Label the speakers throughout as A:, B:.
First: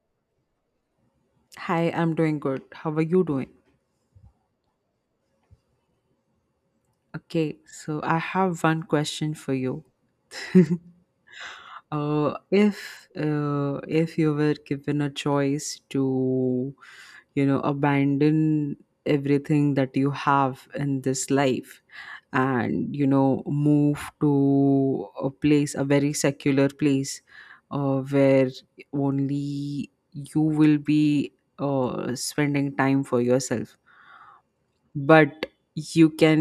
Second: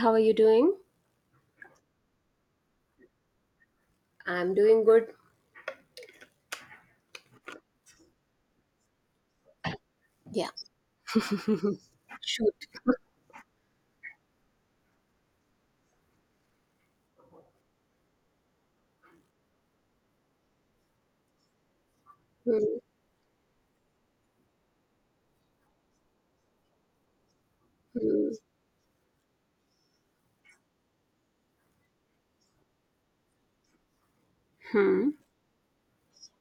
A: How are you doing?
B: Hi, I'm doing good. How are you doing?
A: I'm doing good.
B: Okay, so I have one question for you.
A: Yeah.
B: Uh,
A: Shoot.
B: if uh, if you were given a choice to, abandon everything that you have in this life
A: Hmm,
B: and move to a place, a very secular place,
A: hmm,
B: where only you will be spending time for yourself.
A: hmm,
B: But you can,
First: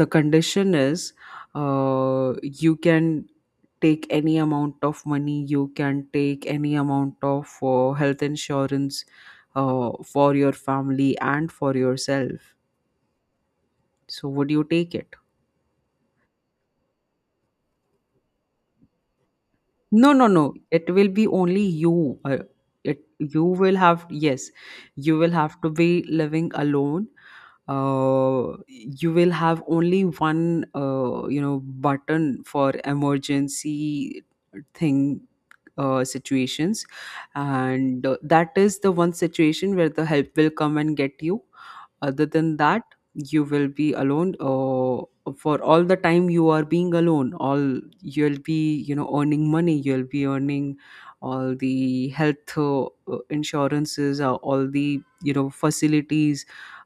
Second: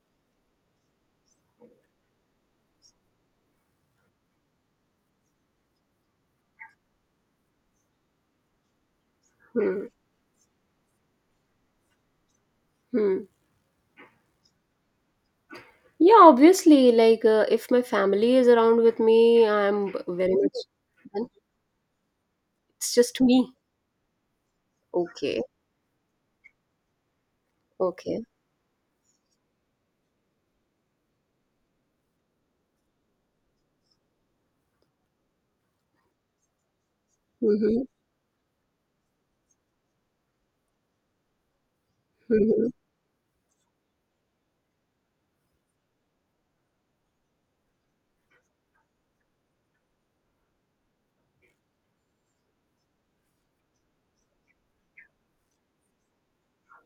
B: the condition is, you can take any amount of money, you can take any amount of health insurance
A: hmm,
B: for your family and for yourself.
A: hmm.
B: So would you take it?
A: Yeah, obviously, like if my family is around with me,
B: No, no,
A: very
B: no.
A: much
B: It will be
A: then
B: only you.
A: it's
B: It
A: just
B: you
A: me.
B: will have, yes, you will
A: Okay,
B: have to be living alone.
A: okay.
B: You will have only one button for emergency thing situations,
A: Mm-hmm,
B: and that is the one situation where the help will come and get you. Other than
A: mm-hmm,
B: that, you will be alone for all the time. You are being alone, all you'll be earning money. You'll be earning all the health insurances, all the facilities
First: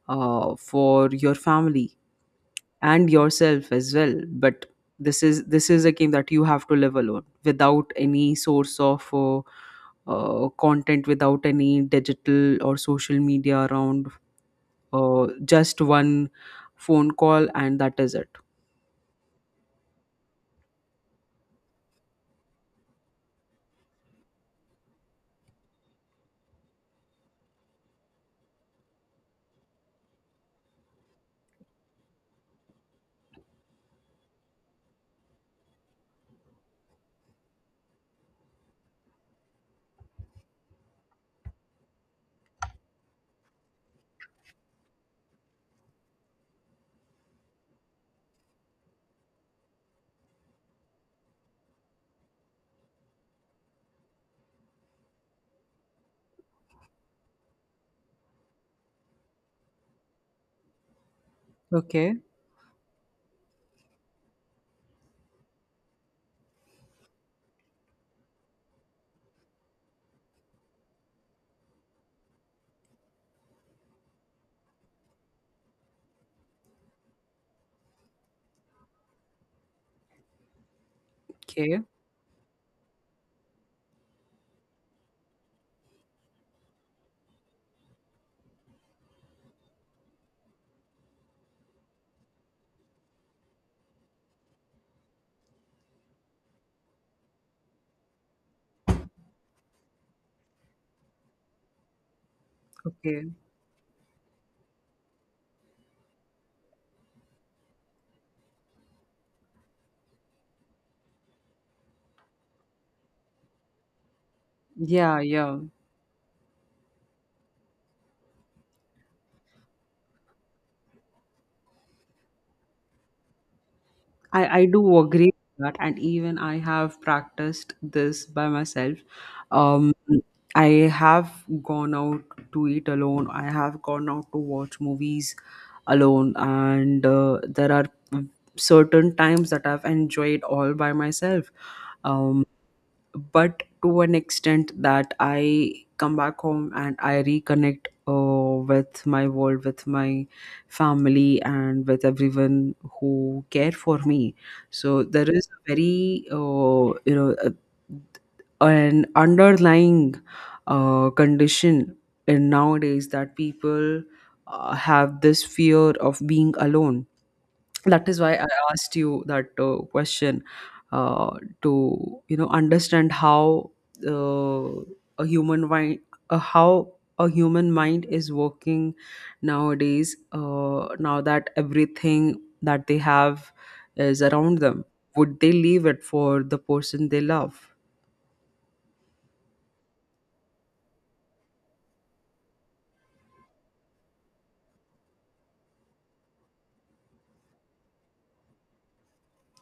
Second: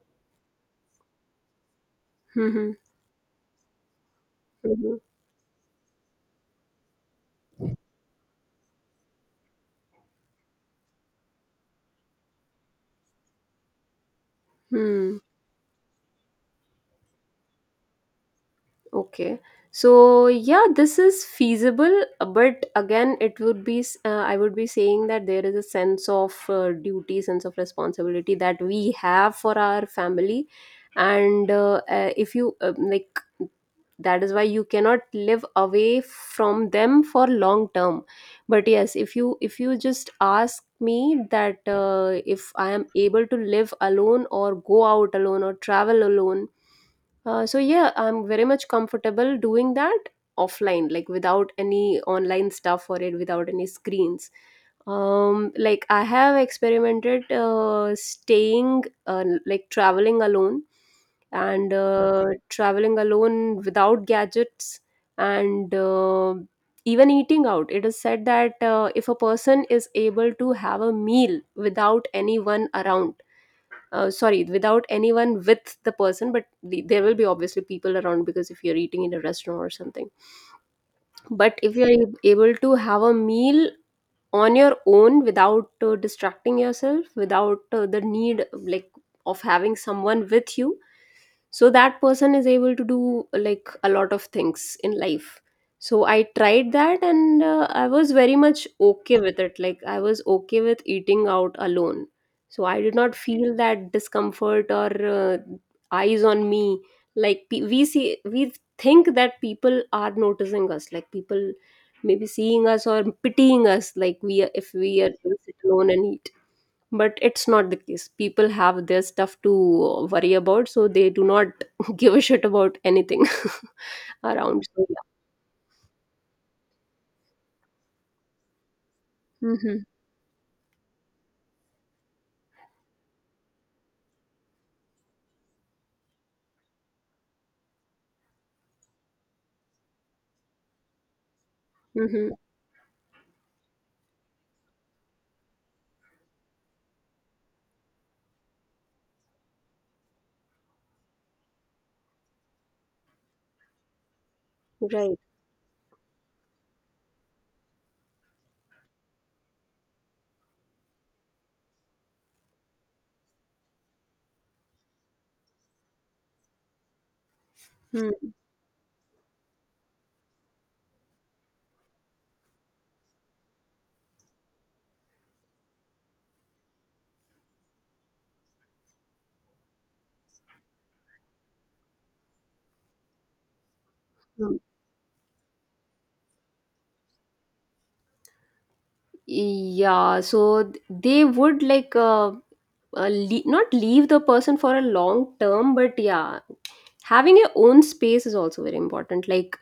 B: for your family
A: mm-hmm,
B: and yourself as well. But this is a game that you have to live alone without any source of content, without any digital or social media around.
A: mm-hmm.
B: Just one phone call and that is it.
A: Okay. So yeah, this is feasible, but again, it would be I would be saying that there is a sense of duty, sense of responsibility that we have for our family, and if you like, that is why you cannot live away from them for long term. But yes, if you just ask me that if I am able to live alone or go out alone or travel alone so yeah, I'm very much comfortable doing that offline, like without any online stuff for it, without any screens. Like I have experimented staying, like traveling alone, and
B: Okay.
A: traveling alone without gadgets, and even eating out. It is said that if a person is able to have a meal without anyone around sorry without anyone with the person but there will be obviously people around because if you're eating in a restaurant or something but if
B: Okay,
A: able to have a meal on your own without distracting yourself without the need like of having someone with you so that person is able to do like a lot of things in life so I tried that and I was very much okay with it, like I was okay with eating out alone, so I did not
B: okay.
A: feel that discomfort or uh, eyes on me, like we see we think that people are noticing us, like people maybe seeing us or pitying us, like if we are
B: Yeah,
A: we
B: yeah.
A: alone and eat, but it's not the case. People have their stuff to worry about, so they do not give a shit about anything
B: I,
A: around.
B: I
A: So
B: do agree with that. And even I have practiced this by myself.
A: yeah, mm-hmm,
B: Um, I have gone out to eat alone. I have gone out to watch movies alone. And there are certain times that I've enjoyed all by myself.
A: mm-hmm,
B: Um, but to an extent that I come back home and I reconnect with my world, with my family, and with everyone who care for me. So
A: right,
B: there is a very you know a, an underlying condition in nowadays that people have this fear of being alone. That is
A: mm-hmm.
B: why I asked you that question, uh, to understand how uh, a human mind how a human mind is working nowadays, now that everything that they have is around them, would they leave it for the person they love?
A: Yeah, so they would like not leave the person for a long term, but yeah, having your own space is also very important, like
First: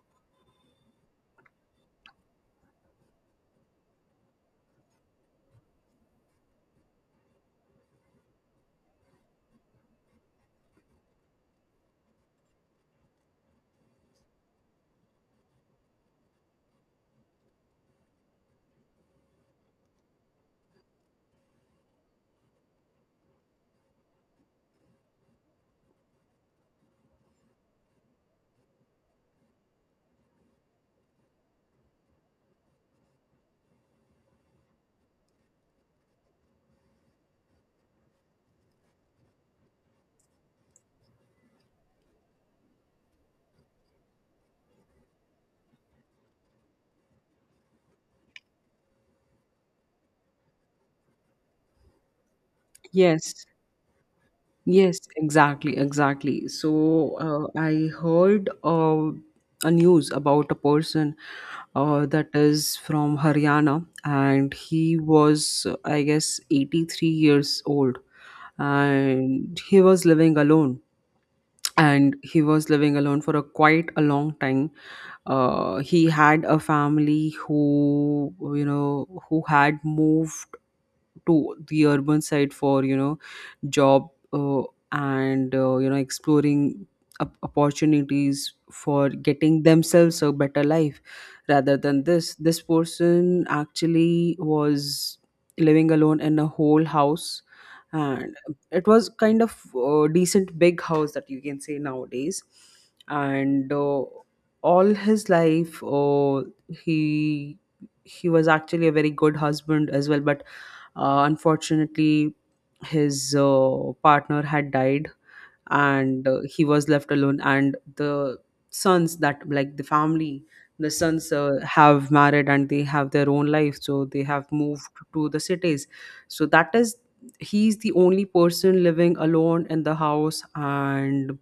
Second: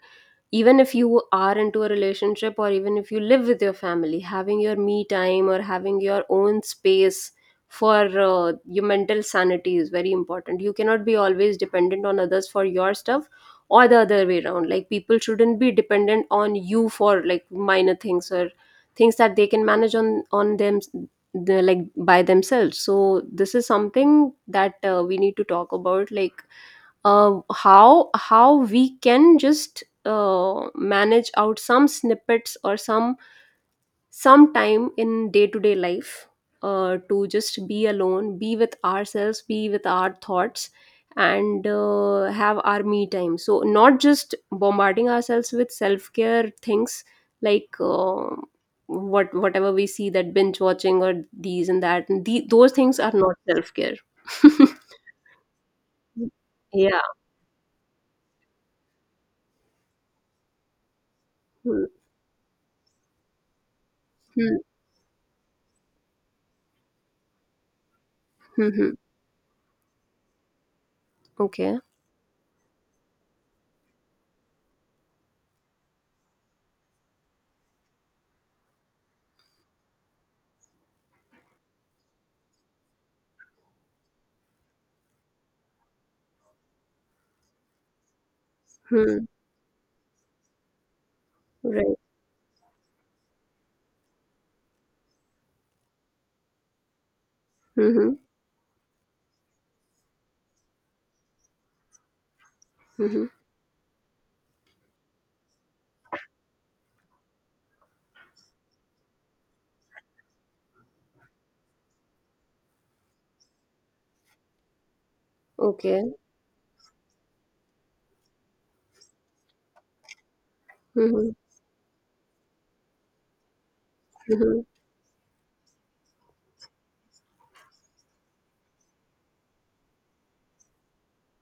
A: even if you are into a relationship or even if you live with your family, having your me time or having your own space for your mental sanity is very important. You cannot be always dependent on others for your stuff, or the other way around, like people shouldn't be dependent on you for like minor things, or things that they can manage on them like by themselves. So this is something that we need to talk about, like how we can just manage out some snippets or some time in day to day life, to just be alone, be with ourselves, be with our thoughts, and have our me time. So not just bombarding ourselves with self care things like. Whatever we see, that binge watching or these and that and those things are
B: Yes.
A: not self care.
B: Yes, exactly, exactly.
A: Yeah.
B: So I heard a news about a person
A: Hmm.
B: that is from Haryana, and
A: Hmm.
B: he was, I guess, 83 years old,
A: Hmm.
B: and he was living alone.
A: Okay.
B: And he was living alone for a quite a long time. He had a family who, you know, who had moved to the urban side for job, and you know exploring opportunities for
A: Hmm.
B: getting themselves a better life, rather
A: Right.
B: than this person actually was living alone in a whole house.
A: Mhm.
B: And it was kind of decent big house that you can say nowadays.
A: Mhm.
B: And all his life, he he was actually a very good husband as well. But unfortunately, his partner had died,
A: Okay.
B: and he was left alone. And the sons, that, like the family, the sons
A: Mhm.
B: have married and they have their own life. So they have
A: Mhm.
B: moved to the cities. So that is, he's the only person living alone in the house, and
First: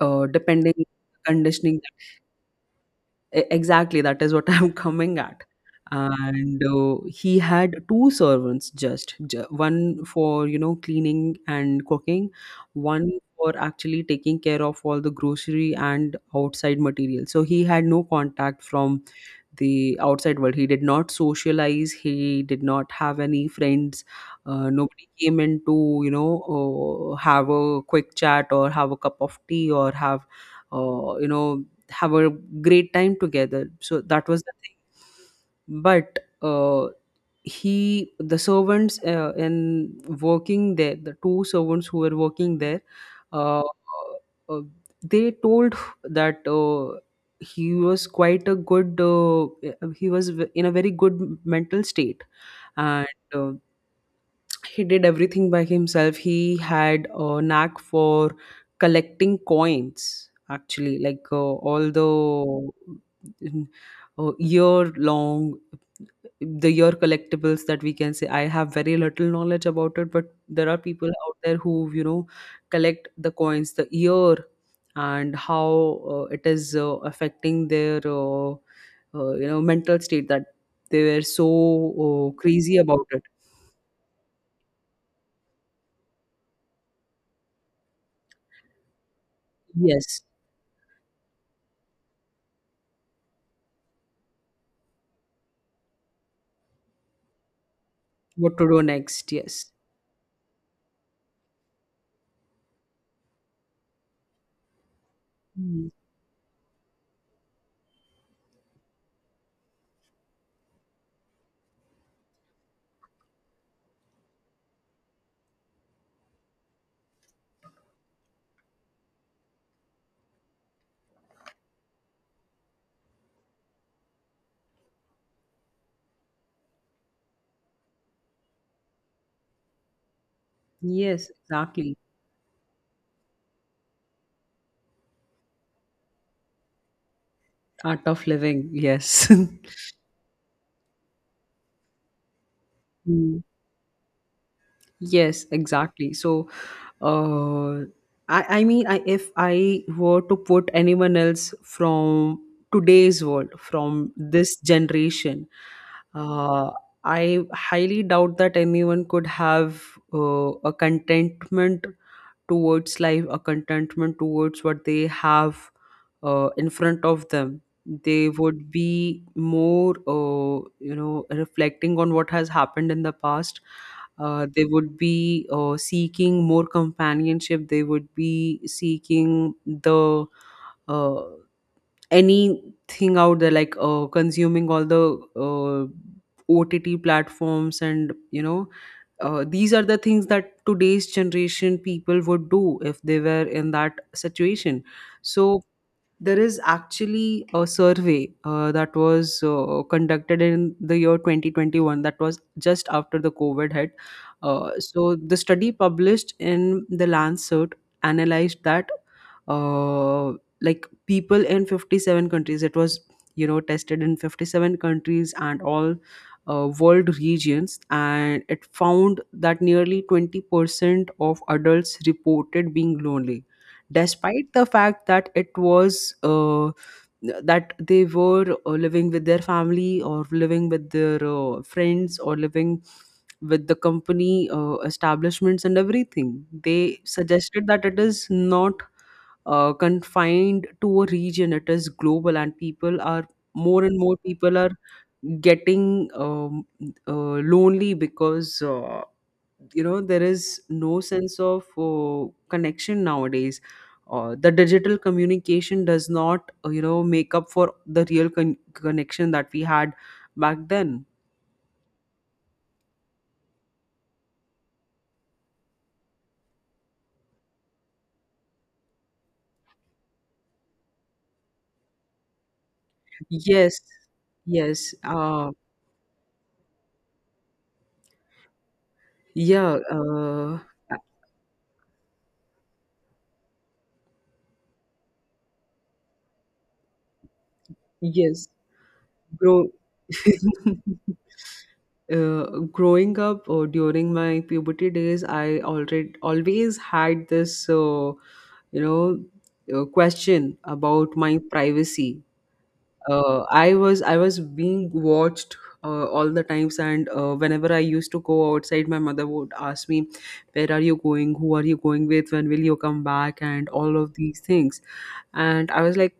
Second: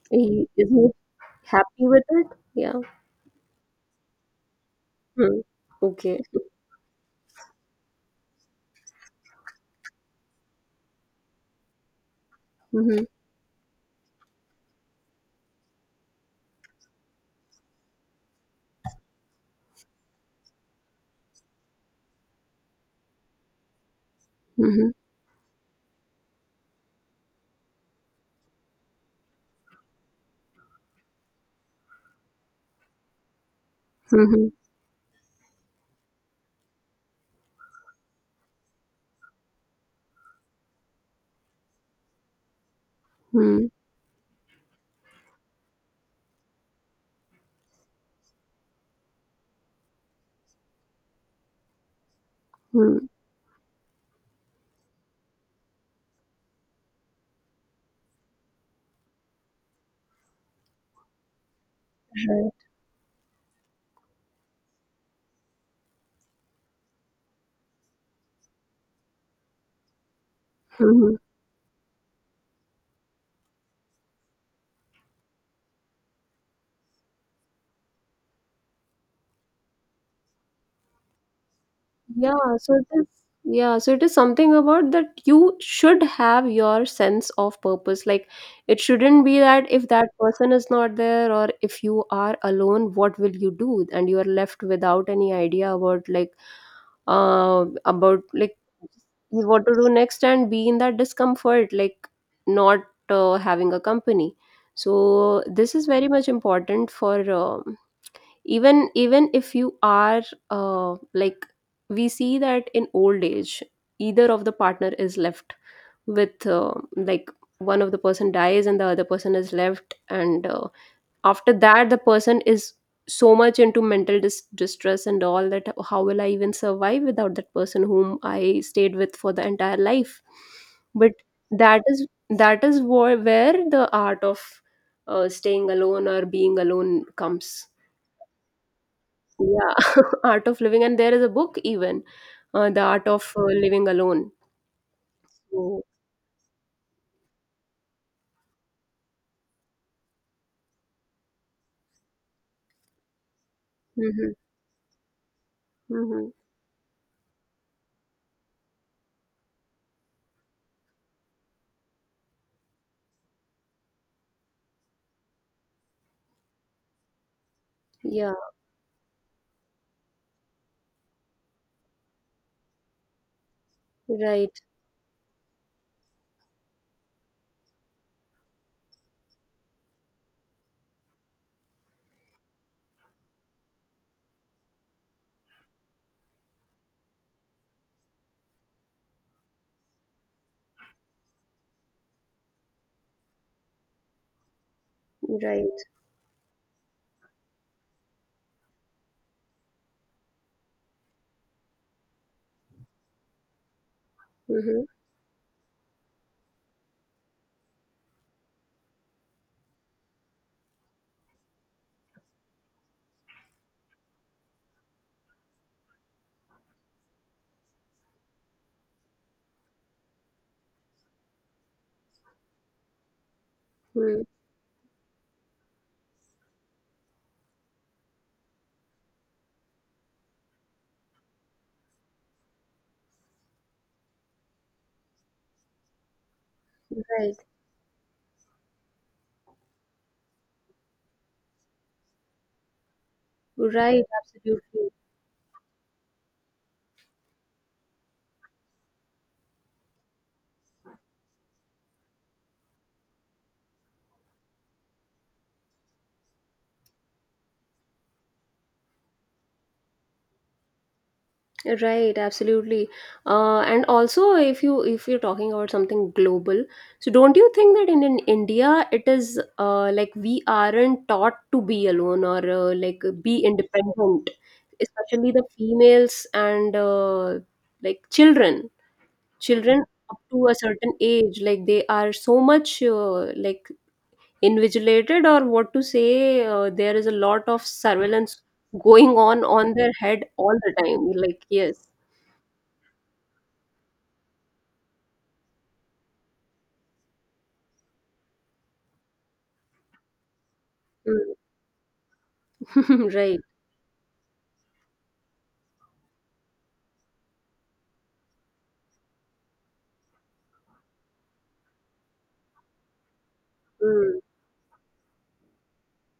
A: Is
B: depending on
A: he
B: the conditioning.
A: happy with it? Yeah.
B: E- exactly, that is what I'm coming
A: Hmm.
B: at.
A: Okay.
B: And he had two servants, just one for cleaning and cooking,
A: Mhm.
B: one for actually taking care of all the grocery and outside material. So he had no contact from the outside world. He did not socialize, he did not have any friends.
A: Mhm.
B: Nobody came in to you know have a quick chat or have a cup of tea or have uh, you know have a great time together. So that was
A: Mhm.
B: the thing. But he, the servants in working there, the two servants who were working there, uh,
A: Mhm.
B: uh, they told that he was quite a good, he was in a very good mental state. And
A: Mhm.
B: uh, he did everything by himself. He had a knack for collecting coins actually, like, all
A: Right.
B: the year long, the year collectibles, that we can say. I have very little knowledge about it, but there are people
A: Mhm.
B: out there who collect the coins, the year, and how it is affecting their mental state, that they were so
A: Yeah. So
B: crazy
A: it
B: about
A: is.
B: it.
A: Yeah. So it is something about that you should have your sense of purpose. Like it shouldn't be that if that
B: Yes.
A: person is not there or if you are alone, what will you do? And you are left without any idea about like
B: What to do next?
A: what
B: Yes.
A: to do next and be in that discomfort, like not having a company. So this is
B: Mm.
A: very much important for even even if you are like we see that in old age either of the partner is left with like one of the person dies and the other person is left and after that the person is so much into mental distress and all that, how will I even survive without that person whom I stayed with for the entire life. But
B: Yes,
A: that
B: exactly.
A: is that is where the art of staying alone or being alone comes.
B: Art of living. Yes.
A: Yeah, art of living. And there is a book even, the art of
B: Mm.
A: living alone.
B: Yes,
A: So,
B: exactly. So, uh, I mean, I, if I were to put anyone else from today's world, from
A: mhm,
B: this generation,
A: mhm.
B: uh, I highly doubt that anyone could have a contentment towards life, a contentment towards what they have in front of them. They
A: Yeah,
B: would be more, reflecting on what has happened in the past.
A: right,
B: They would be seeking more companionship, they would be seeking the uh, anything out there, like consuming all the uh, ott platforms and these are the things that today's generation people would do if they were in that situation. So
A: right,
B: there is actually a survey that was conducted in the year 2021, that was just after the covid hit.
A: mm-hmm,
B: So the study published in the lancet analyzed that, uh, like people in 57 countries, it was tested in 57 countries and all world regions, and it found that nearly 20% of adults reported being lonely,
A: mm-hmm,
B: despite the fact that it was that they were living with their family or living with their friends or living with the company establishments and everything. They
A: right,
B: suggested that it is not confined to a region, it is global, and people are
A: right,
B: more people are
A: absolutely.
B: getting lonely, because there is no sense of connection nowadays. The digital communication does not make up for the real connection that we had back then.
A: Right, absolutely. And also, if you if you're talking about something global, so don't you think that in India it is like we aren't taught to be alone or like be
B: Yes.
A: independent,
B: yes
A: especially the females and like children,
B: yeah
A: children up to a certain age, like they are so much like invigilated or what to say, there is a lot of surveillance
B: yes
A: going
B: grow
A: on their head all the time. Like yes.
B: uh, Growing up, or during my puberty days, I already always had this you know question about
A: Mm.
B: my privacy.
A: Right.
B: I was being watched all the times, and whenever I used to go outside, my mother would ask me, "Where are you going? Who are you going with? When will you come back?" and all of
A: Mm.
B: these things. And I was like,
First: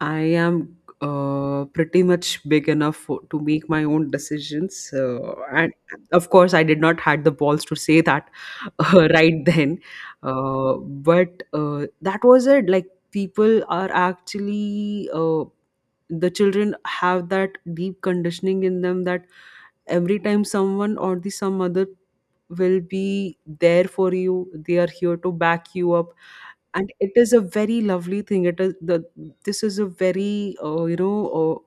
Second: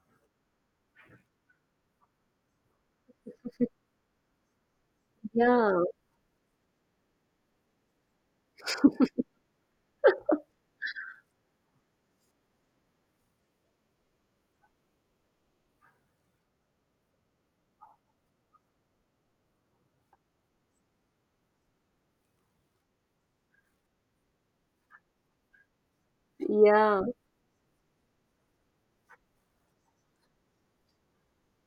B: I am pretty much big enough for, to make my own decisions, and
A: Yeah.
B: of course, I did not had the balls to say that right then. Uh, but that was it. Like people are actually the children have that deep conditioning in them, that every time someone or the some other will be there for you, they are here to back you up. And
A: Yeah.
B: it is a very lovely thing. It is the This is a very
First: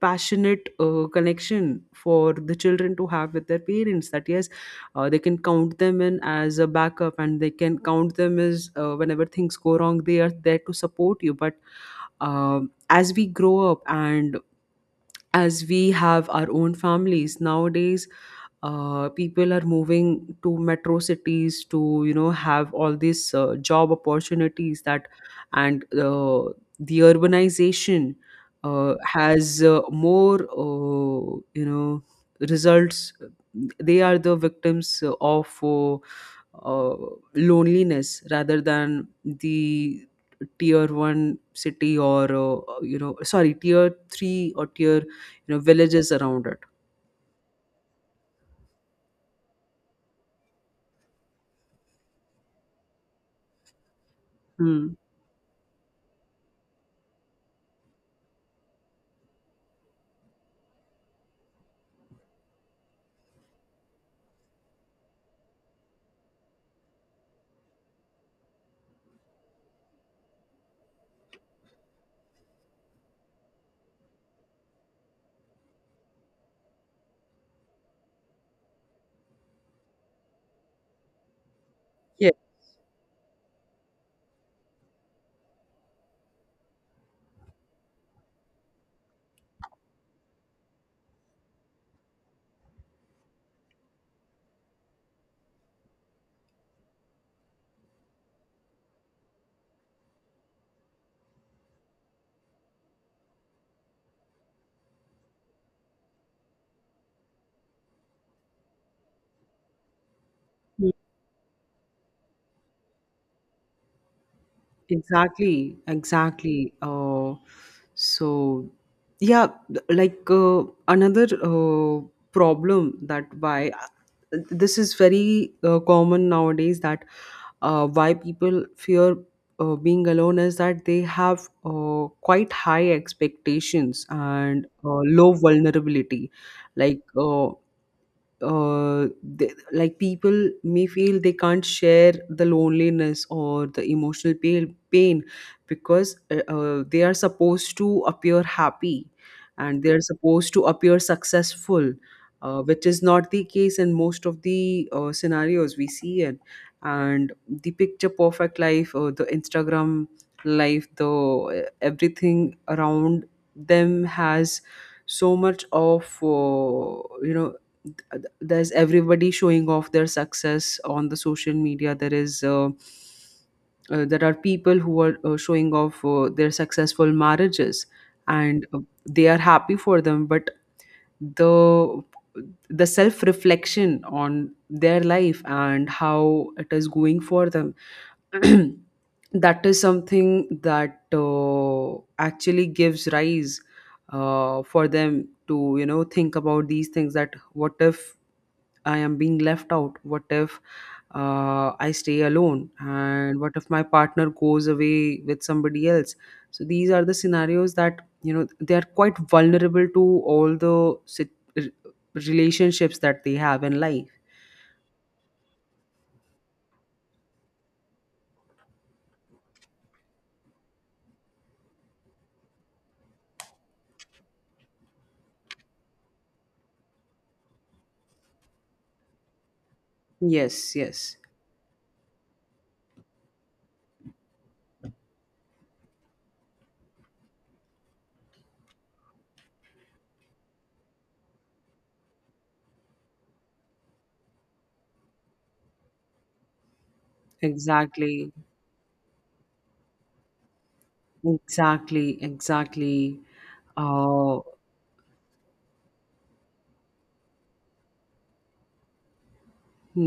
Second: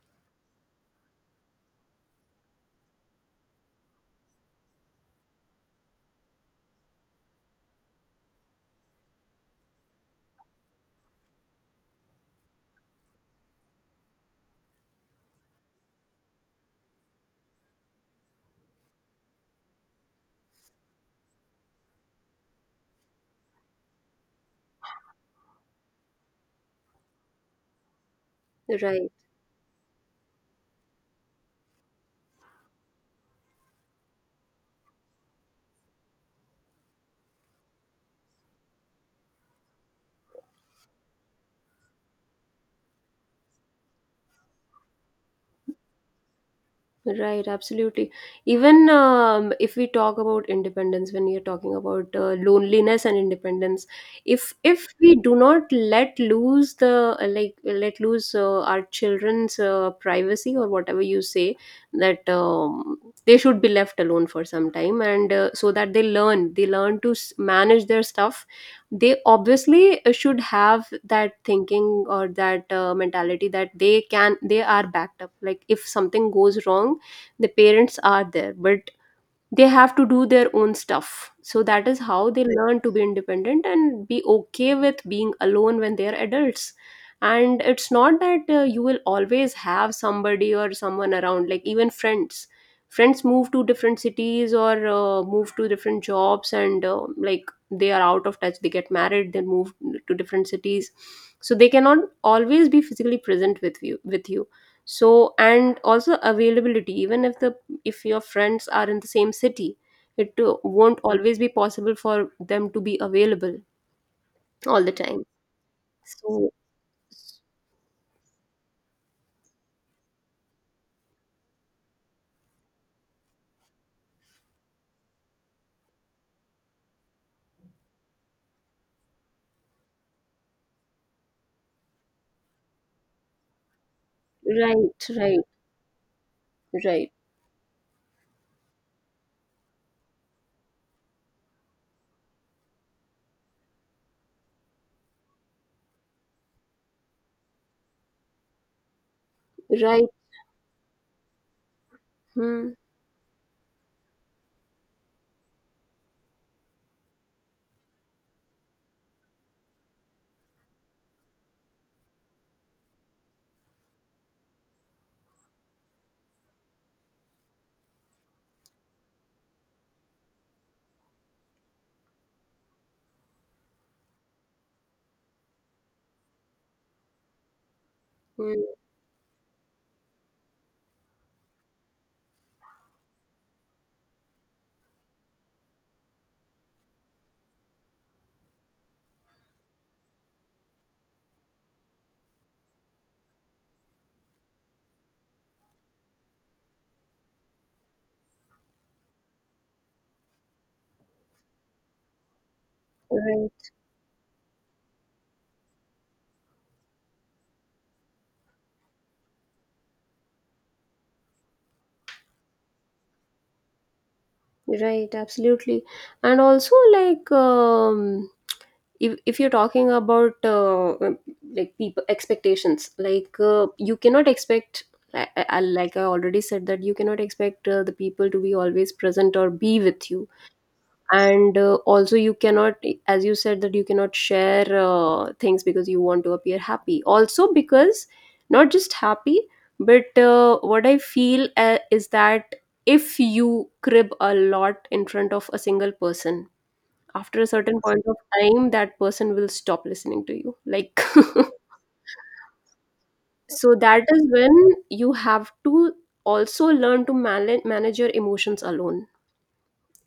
B: passionate connection for the children to have with their parents, that yes, they can count them in as a backup, and they can count them as, whenever things go wrong, they are there to support you. But um, as we grow up, and as we have our own families nowadays, people are moving to metro cities to have all these job opportunities. That and the urbanization
A: Right.
B: has more you know results. They are the victims of uh, loneliness rather than the tier 1 city, or sorry, tier 3 or tier, villages around it.
A: Right, absolutely. Even if we talk about independence, when you're talking about loneliness and independence, if
B: Hmm.
A: if we do not let lose the like let lose our children's privacy or whatever you say, that they should be left alone for some time, and so that they learn to manage their stuff. They obviously should have that thinking or that mentality that they are backed up. Like if something goes wrong the parents are there, but they have to do their own stuff, so that is how
B: Yeah.
A: they learn to be independent and be okay with being alone when they are adults. And it's not that you will always have somebody or someone around, like even friends, friends move to different cities or move to different jobs and like they are out of touch, they get married, they move to different cities, so they cannot always be physically present with you. So and also availability, even if the if your friends are in the same city, it won't always be possible for them to be available all the time.
B: Exactly,
A: So
B: exactly. So, yeah, like another problem, that why this is very common nowadays, that why people fear being alone, is that they have quite high expectations and
A: right,
B: low
A: right,
B: vulnerability. Like,
A: right,
B: like people may feel they can't share the loneliness or the emotional pain, because they are supposed to appear happy and they are
A: right,
B: supposed to appear successful,
A: hmm,
B: which is not the case in most of the scenarios we see it. And the picture perfect life, the Instagram life, the everything around them has so much of you know there's everybody showing off their success on the social media. There is there are people who are showing off their successful marriages, and
A: hmm,
B: they are happy for them, but the the self reflection on their life and how it is going for them that is something that actually gives rise for them to think about these things, that what if I am being left out? What if I stay alone? And what if
A: right,
B: my partner goes away with somebody else? So these are the scenarios that, you know, they are quite vulnerable to all the relationships that they have in life.
A: right, absolutely. And also like if you're talking about like people expectations like you cannot expect I already said that you cannot expect the people to be always present or be with you.
B: Yes, yes,
A: And also you cannot, as you said, that you cannot share things because you want to appear happy, also because not just happy, but what I feel is that if you crib a lot in front of a single person, after a certain point of
B: exactly,
A: time that person will stop listening to you like
B: exactly.
A: so that is
B: Uh,
A: when you have to also learn to manage your emotions alone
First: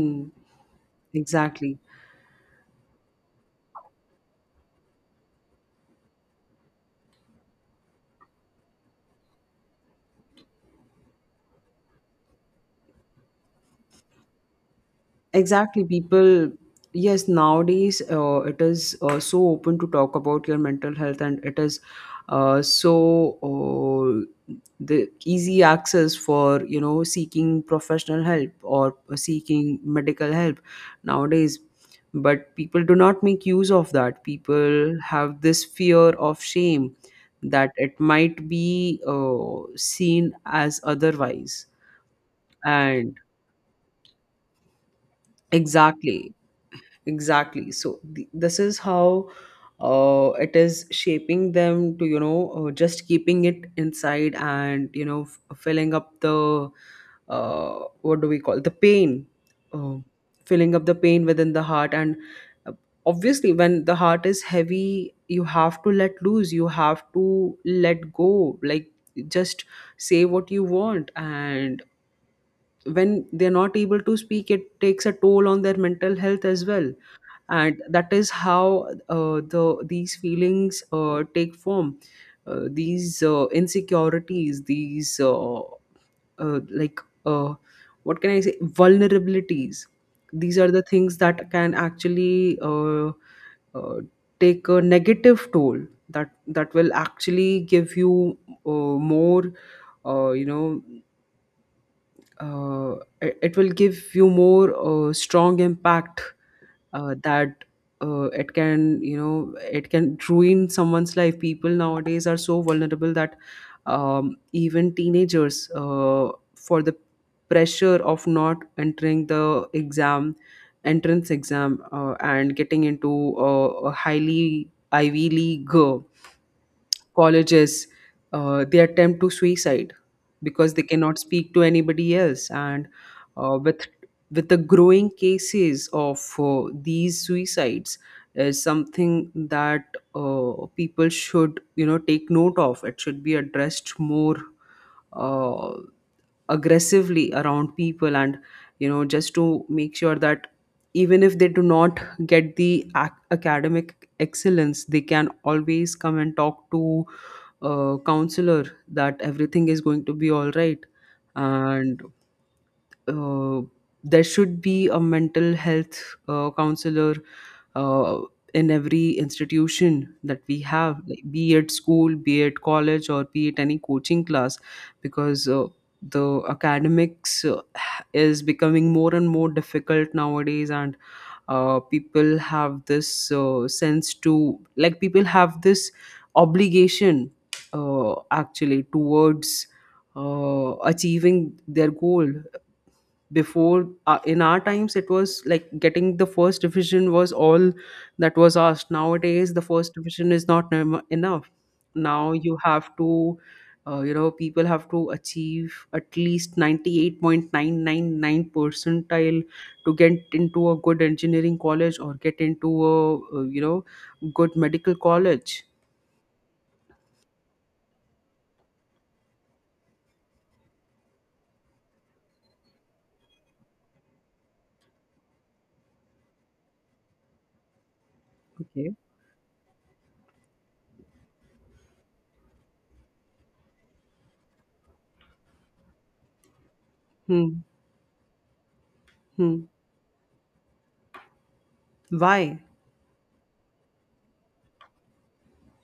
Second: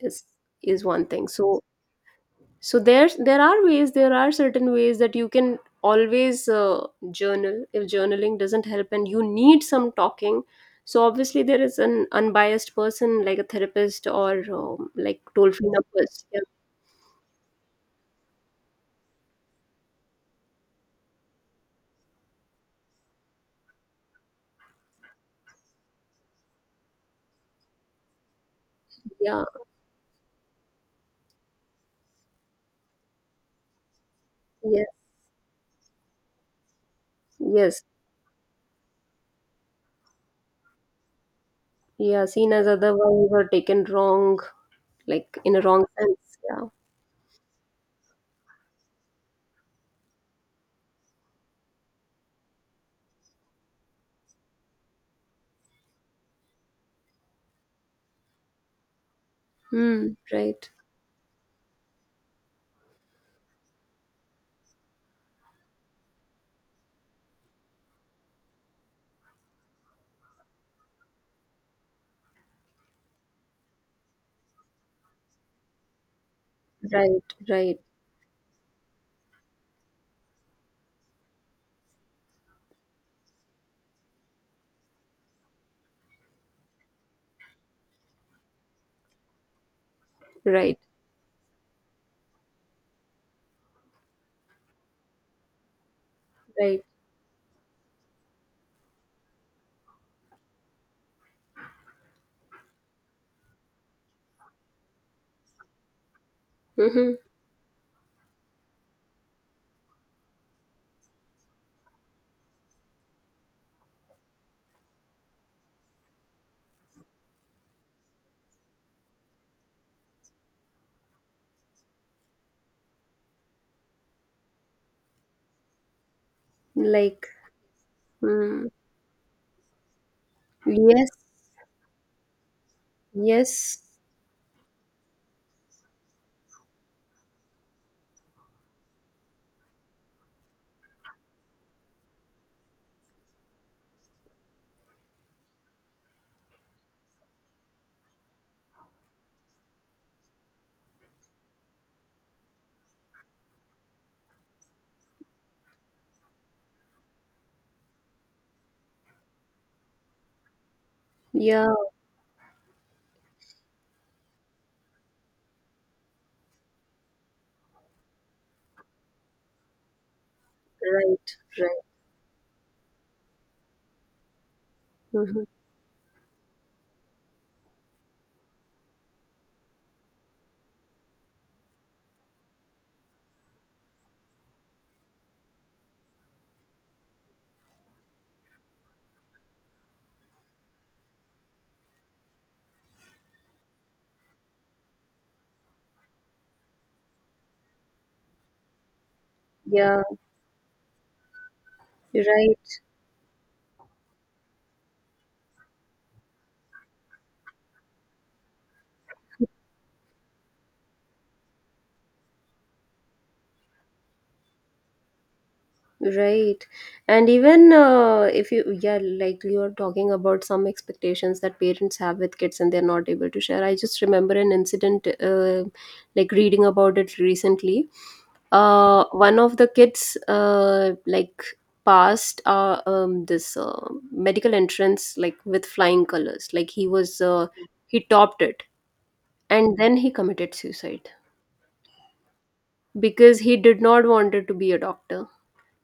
A: is is one thing. So
B: exactly.
A: so there's there are ways, there are certain ways that you can always journal. If journaling doesn't help and you need some talking, so obviously there is an unbiased person like a therapist or like toll-free
B: Exactly,
A: numbers. Yeah,
B: people. Yes, nowadays it is so open to talk about your mental health, and it is so uh, the easy access for you know seeking professional help or
A: yeah,
B: seeking medical help nowadays. But people do not make use of that.
A: yes,
B: People have this fear of shame that
A: yes,
B: it might be seen as otherwise,
A: yeah, seen as
B: and
A: otherwise or taken wrong, like in a wrong
B: exactly
A: sense. Yeah,
B: exactly so this is how it is shaping them to you know just keeping it inside and you know filling up the what do we call the pain, uh,
A: hmm, right,
B: filling up the pain within the heart and, uh, obviously when the heart is heavy you have to let loose, you have to let go, like just say what you want. And when they're not able to speak, it takes a toll on their mental health as well.
A: right, right,
B: And that is how these feelings take form, these insecurities, these like uh, what can I say, vulnerabilities. These are
A: right,
B: the things that can actually uh, take a negative toll, that
A: right,
B: will actually give you more you know uh, it, it will give you more strong impact,
A: mm-hmm.
B: that it can, you know, it can ruin someone's life. People nowadays are so vulnerable that even teenagers, for the pressure of not entering the exam, entrance exam, and getting into a highly ivy league
A: Like
B: colleges,
A: mm,
B: they attempt to suicide because they
A: yes,
B: cannot speak to anybody else. And uh,
A: yes,
B: with with the growing cases of these suicides, is something that people should, you know, take note of. It should be addressed more uh, aggressively around people, and you know, just to make sure that even if they do not get the academic excellence, they can always come and talk to a counselor that everything is going to be all right.
A: yeah.
B: And uh, there should be a mental health counselor uh, in every institution that we have, like,
A: Right,
B: be it
A: right.
B: school, be it college, or be it any coaching class,
A: Hmm.
B: because the academics is becoming more and more difficult nowadays. And people have this sense to, like, people have this obligation actually towards achieving their goal. Before, in our times it was like getting the first division was all that was asked. Nowadays the first
A: Yeah,
B: division is not enough. Now you
A: right,
B: have to, you know, people have to achieve at least 98.999 percentile to get into a good engineering college or get into a, you know, good medical college.
A: right. And even if you, yeah, like you are talking about some expectations that parents have with kids and they're not able to share. I just remember an incident, like reading about it recently.
B: Okay.
A: One of the kids, like passed this medical entrance like with flying colors. Like he was,
B: Hmm.
A: he topped it,
B: Hmm.
A: and then he committed suicide
B: Why?
A: because he did not wanted to be a doctor,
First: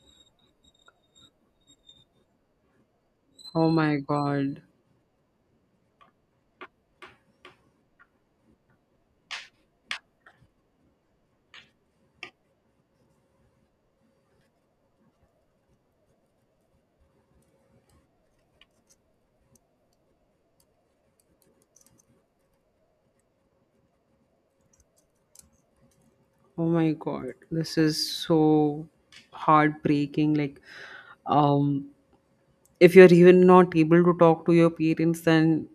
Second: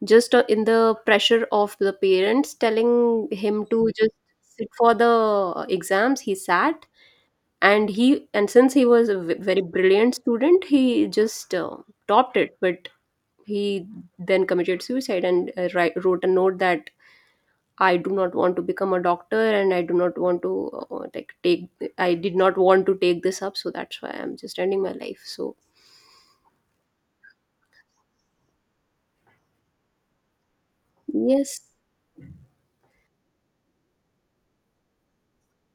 A: just in the pressure of the parents telling him
B: Oh
A: to
B: my
A: just
B: God.
A: sit for the exams. He sat, and he, and since he was a very brilliant student, he just topped it, but he then committed suicide and wrote a note that I do not want to become a doctor and I do not want to like take, I did not want to take this up, so that's why I'm just ending my life. So
B: Oh my God, this is so heartbreaking. Like,
A: yes,
B: um, if you're even not able to talk to your parents, then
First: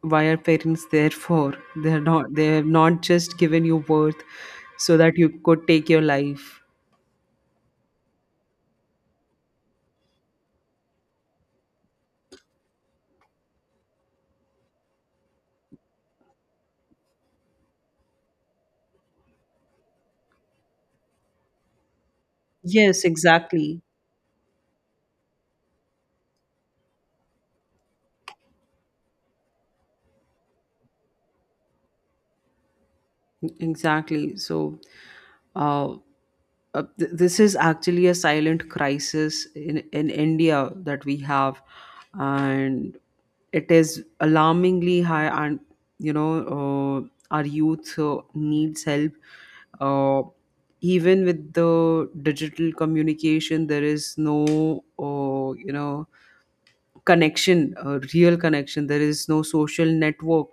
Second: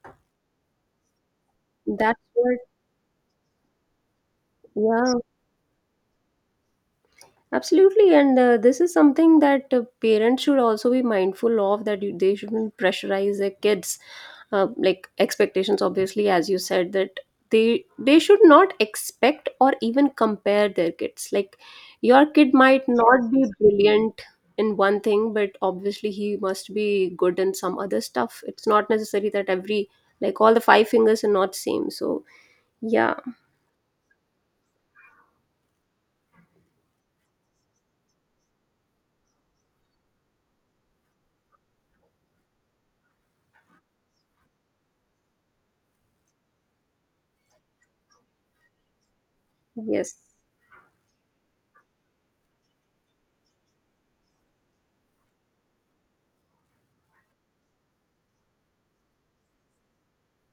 B: why are parents there for? They're
A: that's
B: not, they
A: what,
B: have not just given you birth so
A: yeah.
B: that you could take your life.
A: Absolutely, and this is something that parents should also be mindful of, that you, they shouldn't pressurize their kids. Like expectations, obviously, as you said, that they should not expect or even compare their kids. Like your kid might
B: Yes,
A: not be
B: exactly.
A: brilliant in one thing, but obviously he must be good in some other stuff. It's not necessary that every, like, all the five fingers are not same. So yeah,
B: Exactly. So, uh, this is actually a silent crisis in India that we have, and it is alarmingly high. And you know, our youth needs help.
A: yes,
B: Uh, Even with the digital communication, there is no, you know, connection, a real connection. There is no social network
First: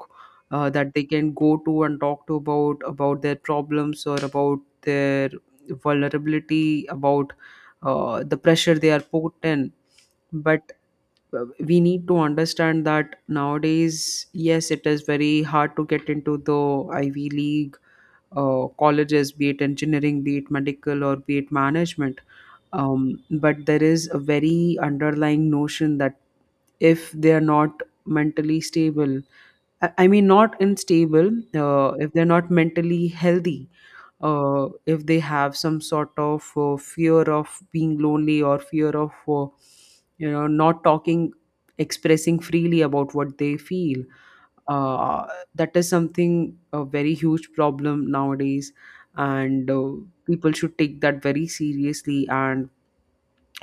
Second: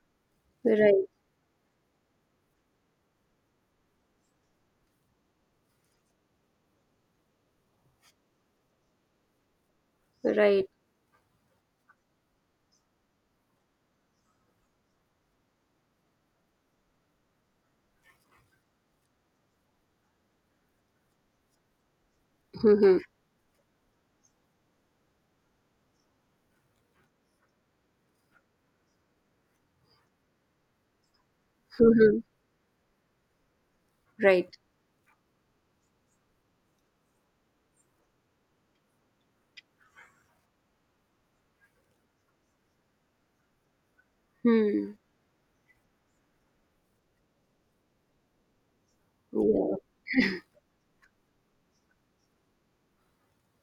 B: that they
A: right,
B: can go to and talk to about their problems or about their vulnerability, about the pressure they are put in.
A: right,
B: But we need to understand that nowadays, yes, it is very hard to get into the Ivy League colleges, be it engineering, be it medical, or be it management. But there is a very underlying notion that if they are not mentally stable, I mean, not unstable, if they're not mentally healthy,
A: right.
B: if they have some sort of fear of being lonely or fear of, you know, not talking, expressing freely about what they feel.
A: Hmm.
B: Uh, that is something a very huge problem nowadays, and
A: Yeah.
B: people should take that very seriously. And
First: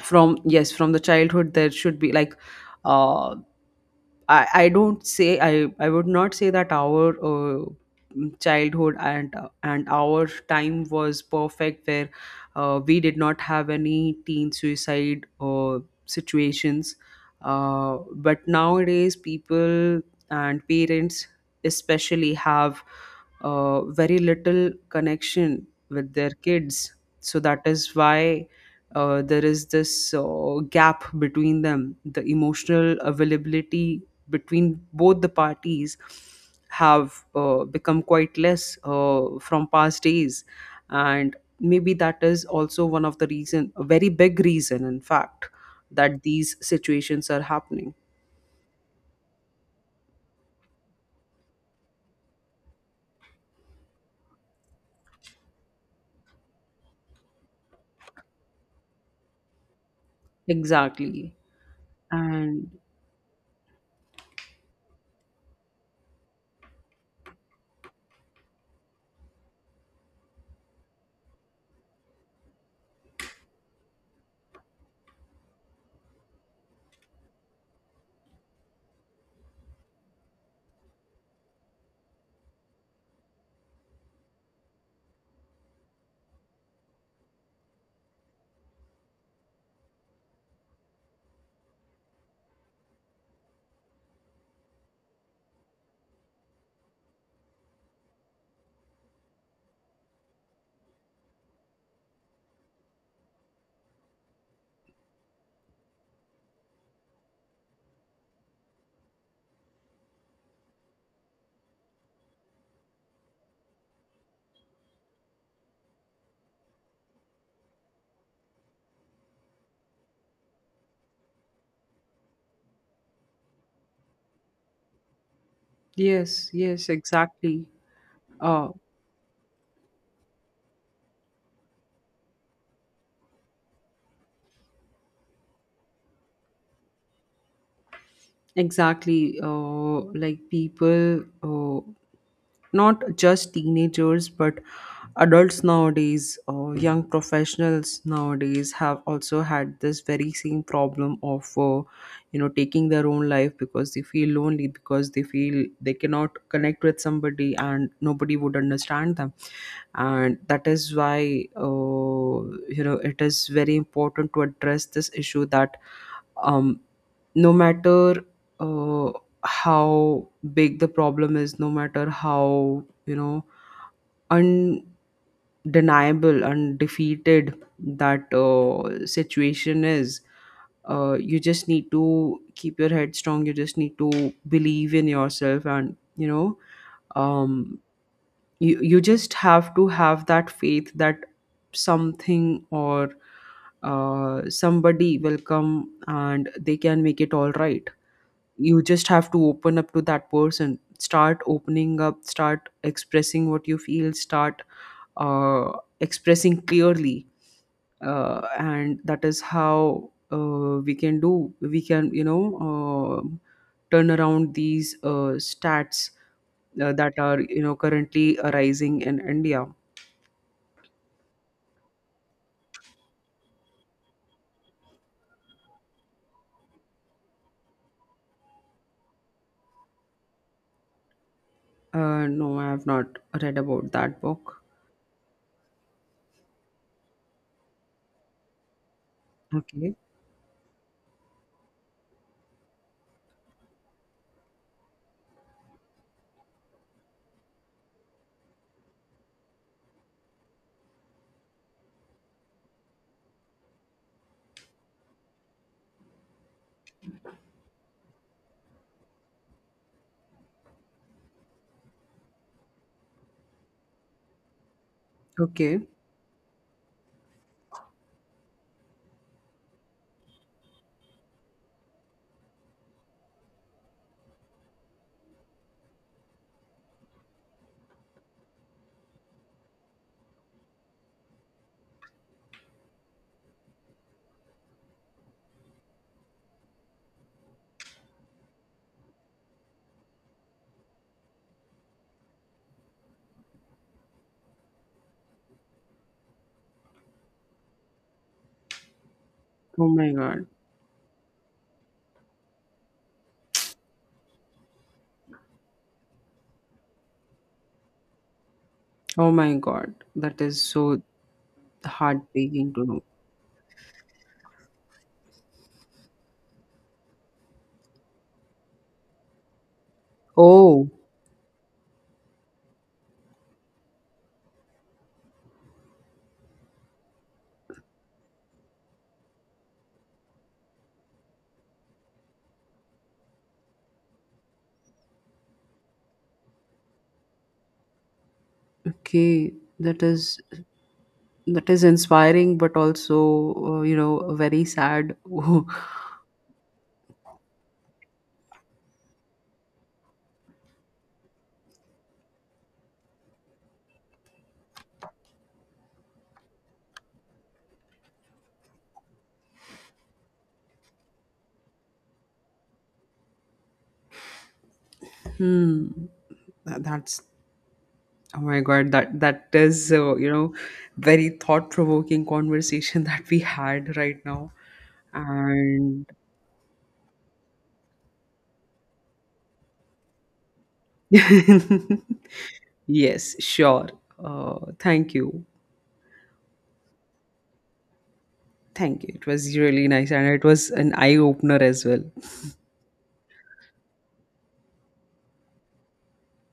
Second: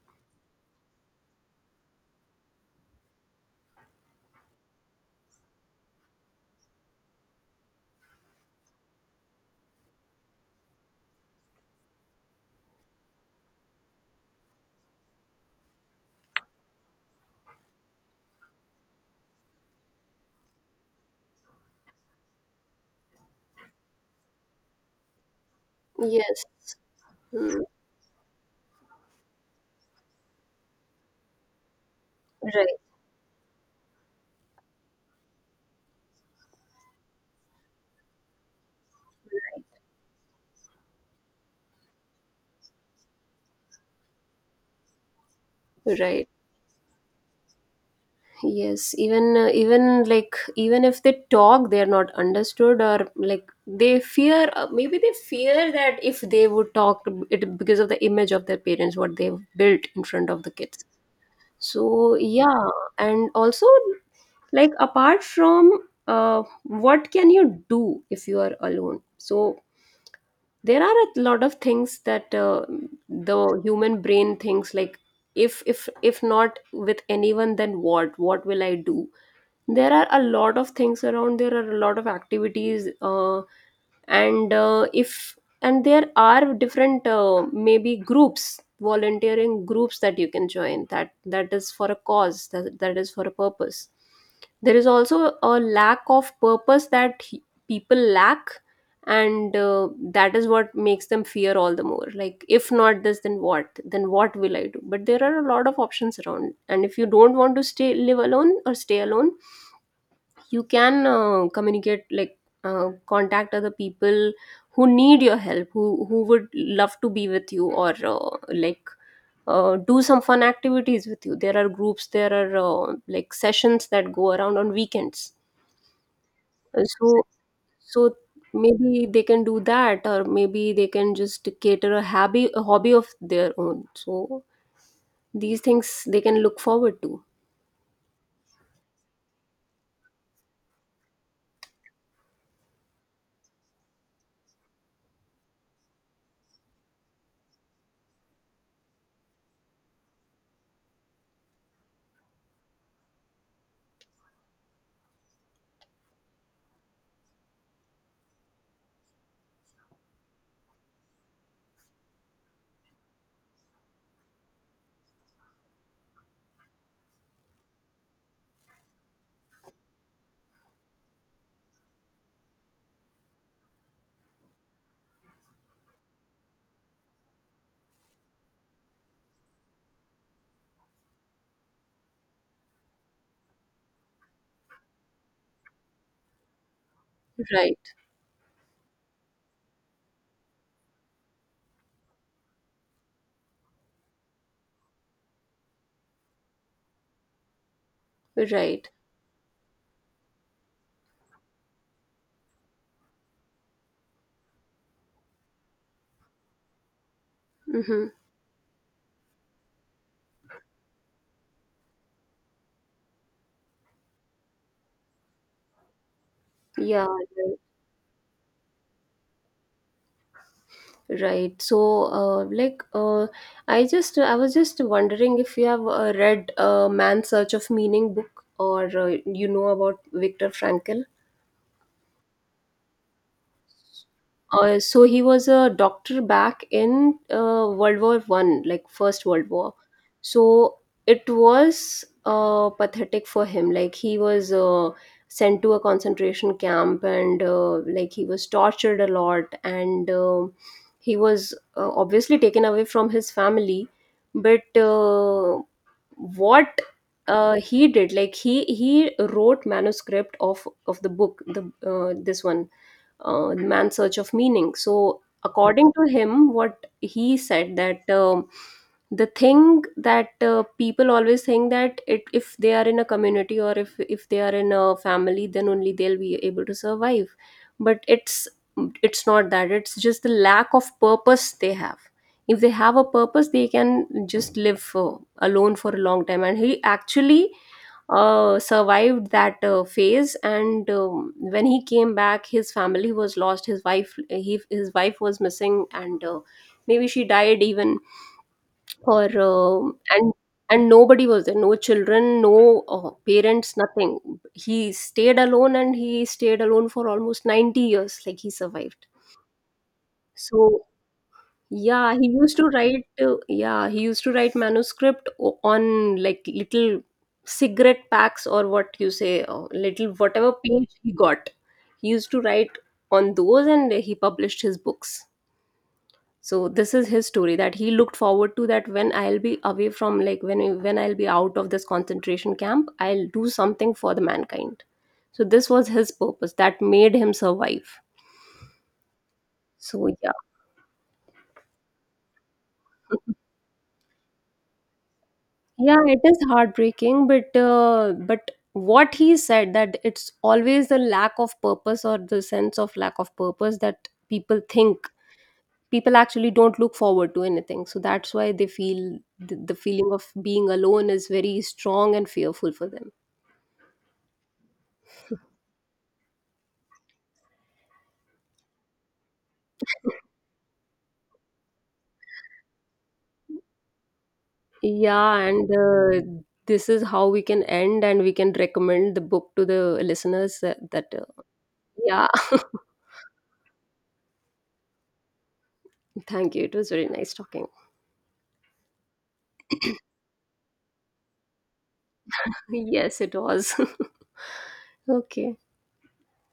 B: from, yes, from the childhood there should be like, uh I don't say, I would not say that our childhood and our time was perfect, where we did not have any teen suicide situations, but nowadays people and parents especially have very little connection with their
A: Yes.
B: kids. So that
A: Hmm.
B: is why there is this gap between them. The
A: Right.
B: emotional availability between both the parties have become quite less from past days, and maybe that is also one of the reason, a very big reason, in fact, that
A: Right.
B: these situations are happening.
A: Yes. Even even like even if they talk, they are not understood, or like they fear. Maybe they fear that if they would talk, it because of the image of their parents, what they've built in front of the kids.
B: Exactly.
A: So yeah,
B: And
A: and also like apart from what can you do if you are alone? So there are a lot of things that the human brain thinks like if not with anyone, then what will I do? There are a lot of things around, there are a lot of activities, and if and there are different maybe groups, volunteering groups that you can join, that is for a cause, that is for a purpose. There is also a lack of purpose that people lack. And uh, that is what makes them fear all the more, like if not this, then what, then what will I do? But there are a lot of options around, and if you don't want to stay live alone or stay alone, you can communicate, like contact other people who need your help, who would love to be with you, or like do some fun activities with you. There are groups, there are like sessions that go around on weekends.
B: yes,
A: Uh,
B: yes,
A: so
B: exactly.
A: so
B: Uh,
A: maybe they can do that, or maybe they can just cater a hobby, a hobby of their own. So these things they can look forward to.
B: Exactly. Like people, not just teenagers, but adults nowadays, young professionals nowadays have also had this very same problem of, you know, taking their own life because they feel lonely, because they feel they cannot connect with somebody and nobody would understand them. And that is why, you know, it is very important to address this issue that um, no matter uh, how big the problem is, no matter how, you know, undeniable, undefeated that situation is, you just need to keep your head strong. You just need to believe in yourself, and you know,
A: Right.
B: um, you, you just have to have that faith that something or somebody will come and they can make it all right. You
A: Right.
B: just have to open up to that person. Start opening up, start expressing what you feel, start uh, expressing clearly,
A: Mm-hmm.
B: and that is how we can, you know, um turn around these stats
A: Yeah.
B: that are,
A: Yeah.
B: you know, currently arising in India.
A: Right. So, like, I was just wondering if you have read Man's Search of Meaning book, or you know about Viktor Frankl.
B: No, I have not read about that book.
A: So he was a doctor back in World War One, like First World War.
B: Okay.
A: So it was pathetic for him. Like he was sent to a concentration camp, and like he was tortured a lot, and he was obviously taken away from his family. But what he did, like he wrote manuscript of the book, the this one Man's Search of Meaning. So
B: Okay.
A: according to him, what he said that the thing that people always think that it, if they are in a community, or if they are in a family, then only they'll be able to survive. But it's not that. It's just the lack of purpose they have. If they have a purpose, they can just live alone for a long time. And he actually survived that phase. And When he came back, his family was lost, his wife was missing, and maybe she died even, or
B: Oh my God.
A: and nobody was there, no children, no parents, nothing. He stayed alone, and he stayed alone for almost 90 years. Like he survived.
B: Oh my God, that is
A: So
B: so
A: yeah, he used to
B: heartbreaking to know.
A: write. Yeah, he used to write manuscript on like little cigarette packs, or what you say, or little whatever
B: Oh.
A: page he got. He used to write on those, and he published his books. So this is his story that he looked forward to. That when I'll be away from, like when I'll be out of this concentration camp, I'll do something for the mankind. So this was his purpose that made him survive.
B: Okay, that
A: So yeah.
B: is, that is inspiring, but also you know, very sad.
A: Yeah, it is heartbreaking, but what he said that it's always the lack of purpose or the sense of lack of purpose that people think, people actually don't look forward to anything. So that's why they feel the feeling of being alone is very strong and fearful for them.
B: Hmm, that- that's oh my god, that that is you know, very thought provoking conversation that we had right now,
A: Yeah, and
B: and
A: this is how we can end, and we can recommend the book to the listeners, that yeah.
B: yes, sure. Thank you,
A: Thank you. It was very nice talking.
B: thank you. It was really nice, and it was an eye opener as well.
A: Yes, it was. Okay.